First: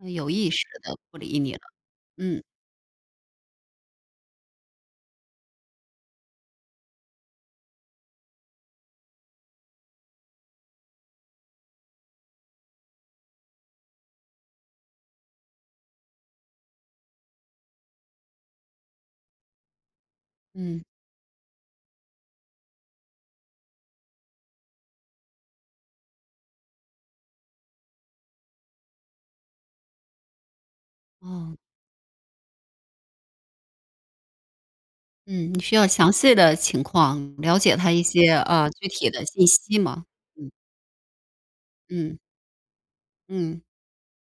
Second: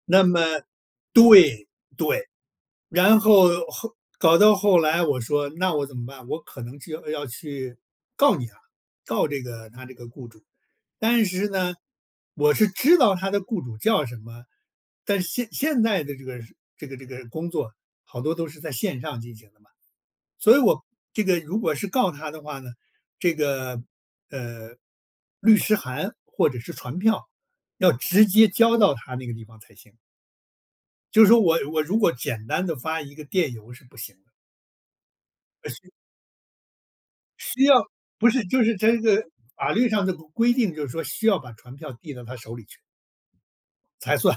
呃，那有么，意识地不理你了。对，对。嗯。然后后搞到后来，我说那我怎么办，我可能就要去告你了，告这个他这个雇主。但是呢，我是知道他的雇主叫什么，但是现现在的这个这个这个工作好多都是在线上进行的嘛。所以嗯。我这个如果是告他的话呢，这个，呃，律师函或者是传票，要直接交到他那个地方才行。就是说哦。我我如果简单地发一个电邮是不行的。嗯，你呃，需要是。详细的情况，了需解要，他一些，不是就呃，是具这体个的信法息律吗？上的规嗯。规定，就是说需要把传票递嗯。到他手里去。嗯。才算。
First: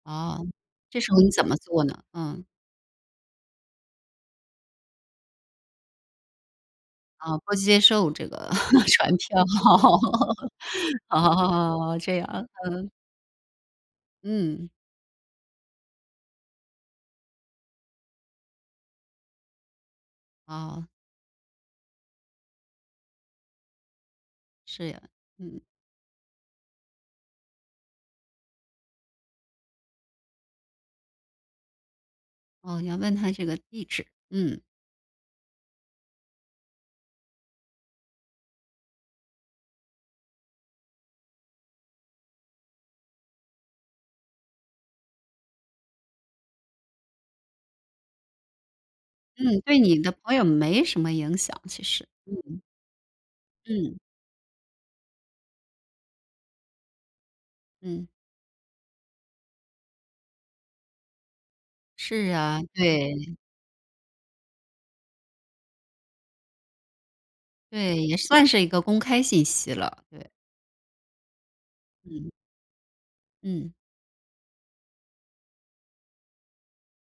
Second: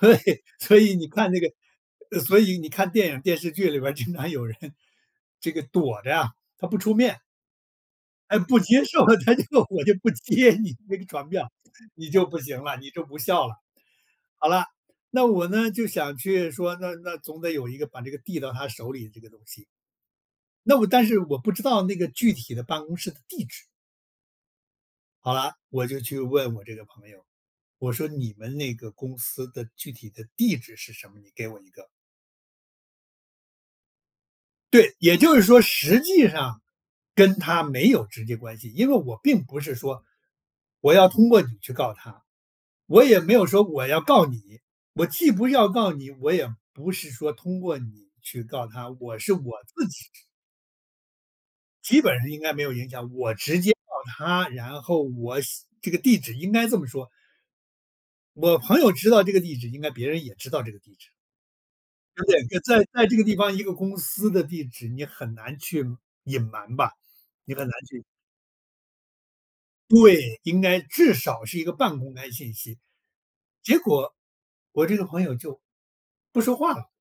对，哦，所以这你时候你看这怎么做呢？个所嗯。以你看电影、电视剧里边儿经常有人这个躲着啊，他不出面。啊，不接受这哎，个，不接 受，传他票。就我就不接你那个 传票。哦，你这就样，不行了，嗯。你就不笑了。好了，嗯。那我呢，就想去说，那那总得有一个把这个递到他手里的这个东西。那哦。我但是我不知道那个具体的办公室的地址。是呀，好了，嗯。我就去问我这个朋友。我说你们那个公司的具体的地址是什么？你给我一个。哦，你要问他这个地址，嗯。对，也就是说实际上跟他没有直接关系。因为我并不是说，我要通过你去告他，我也没有说我要告你。我既不要告你，我也不是说通过你去告他，我是我嗯，对自己你的朋友没什么影响，其基实。本上应该没嗯。有影响，我直接告嗯。他，然后我写这个地址应该这么说嗯。我朋友知道这个地址，应该别人也知道这个地址。呃，是对，啊，在在这个地对。方，一个公司的地址你很难去隐瞒吧，你很难对，去也算是一个公开信息了，对。对，应该至少是一个半公开嗯。信息。嗯。结果，我这个朋友，就不说话了。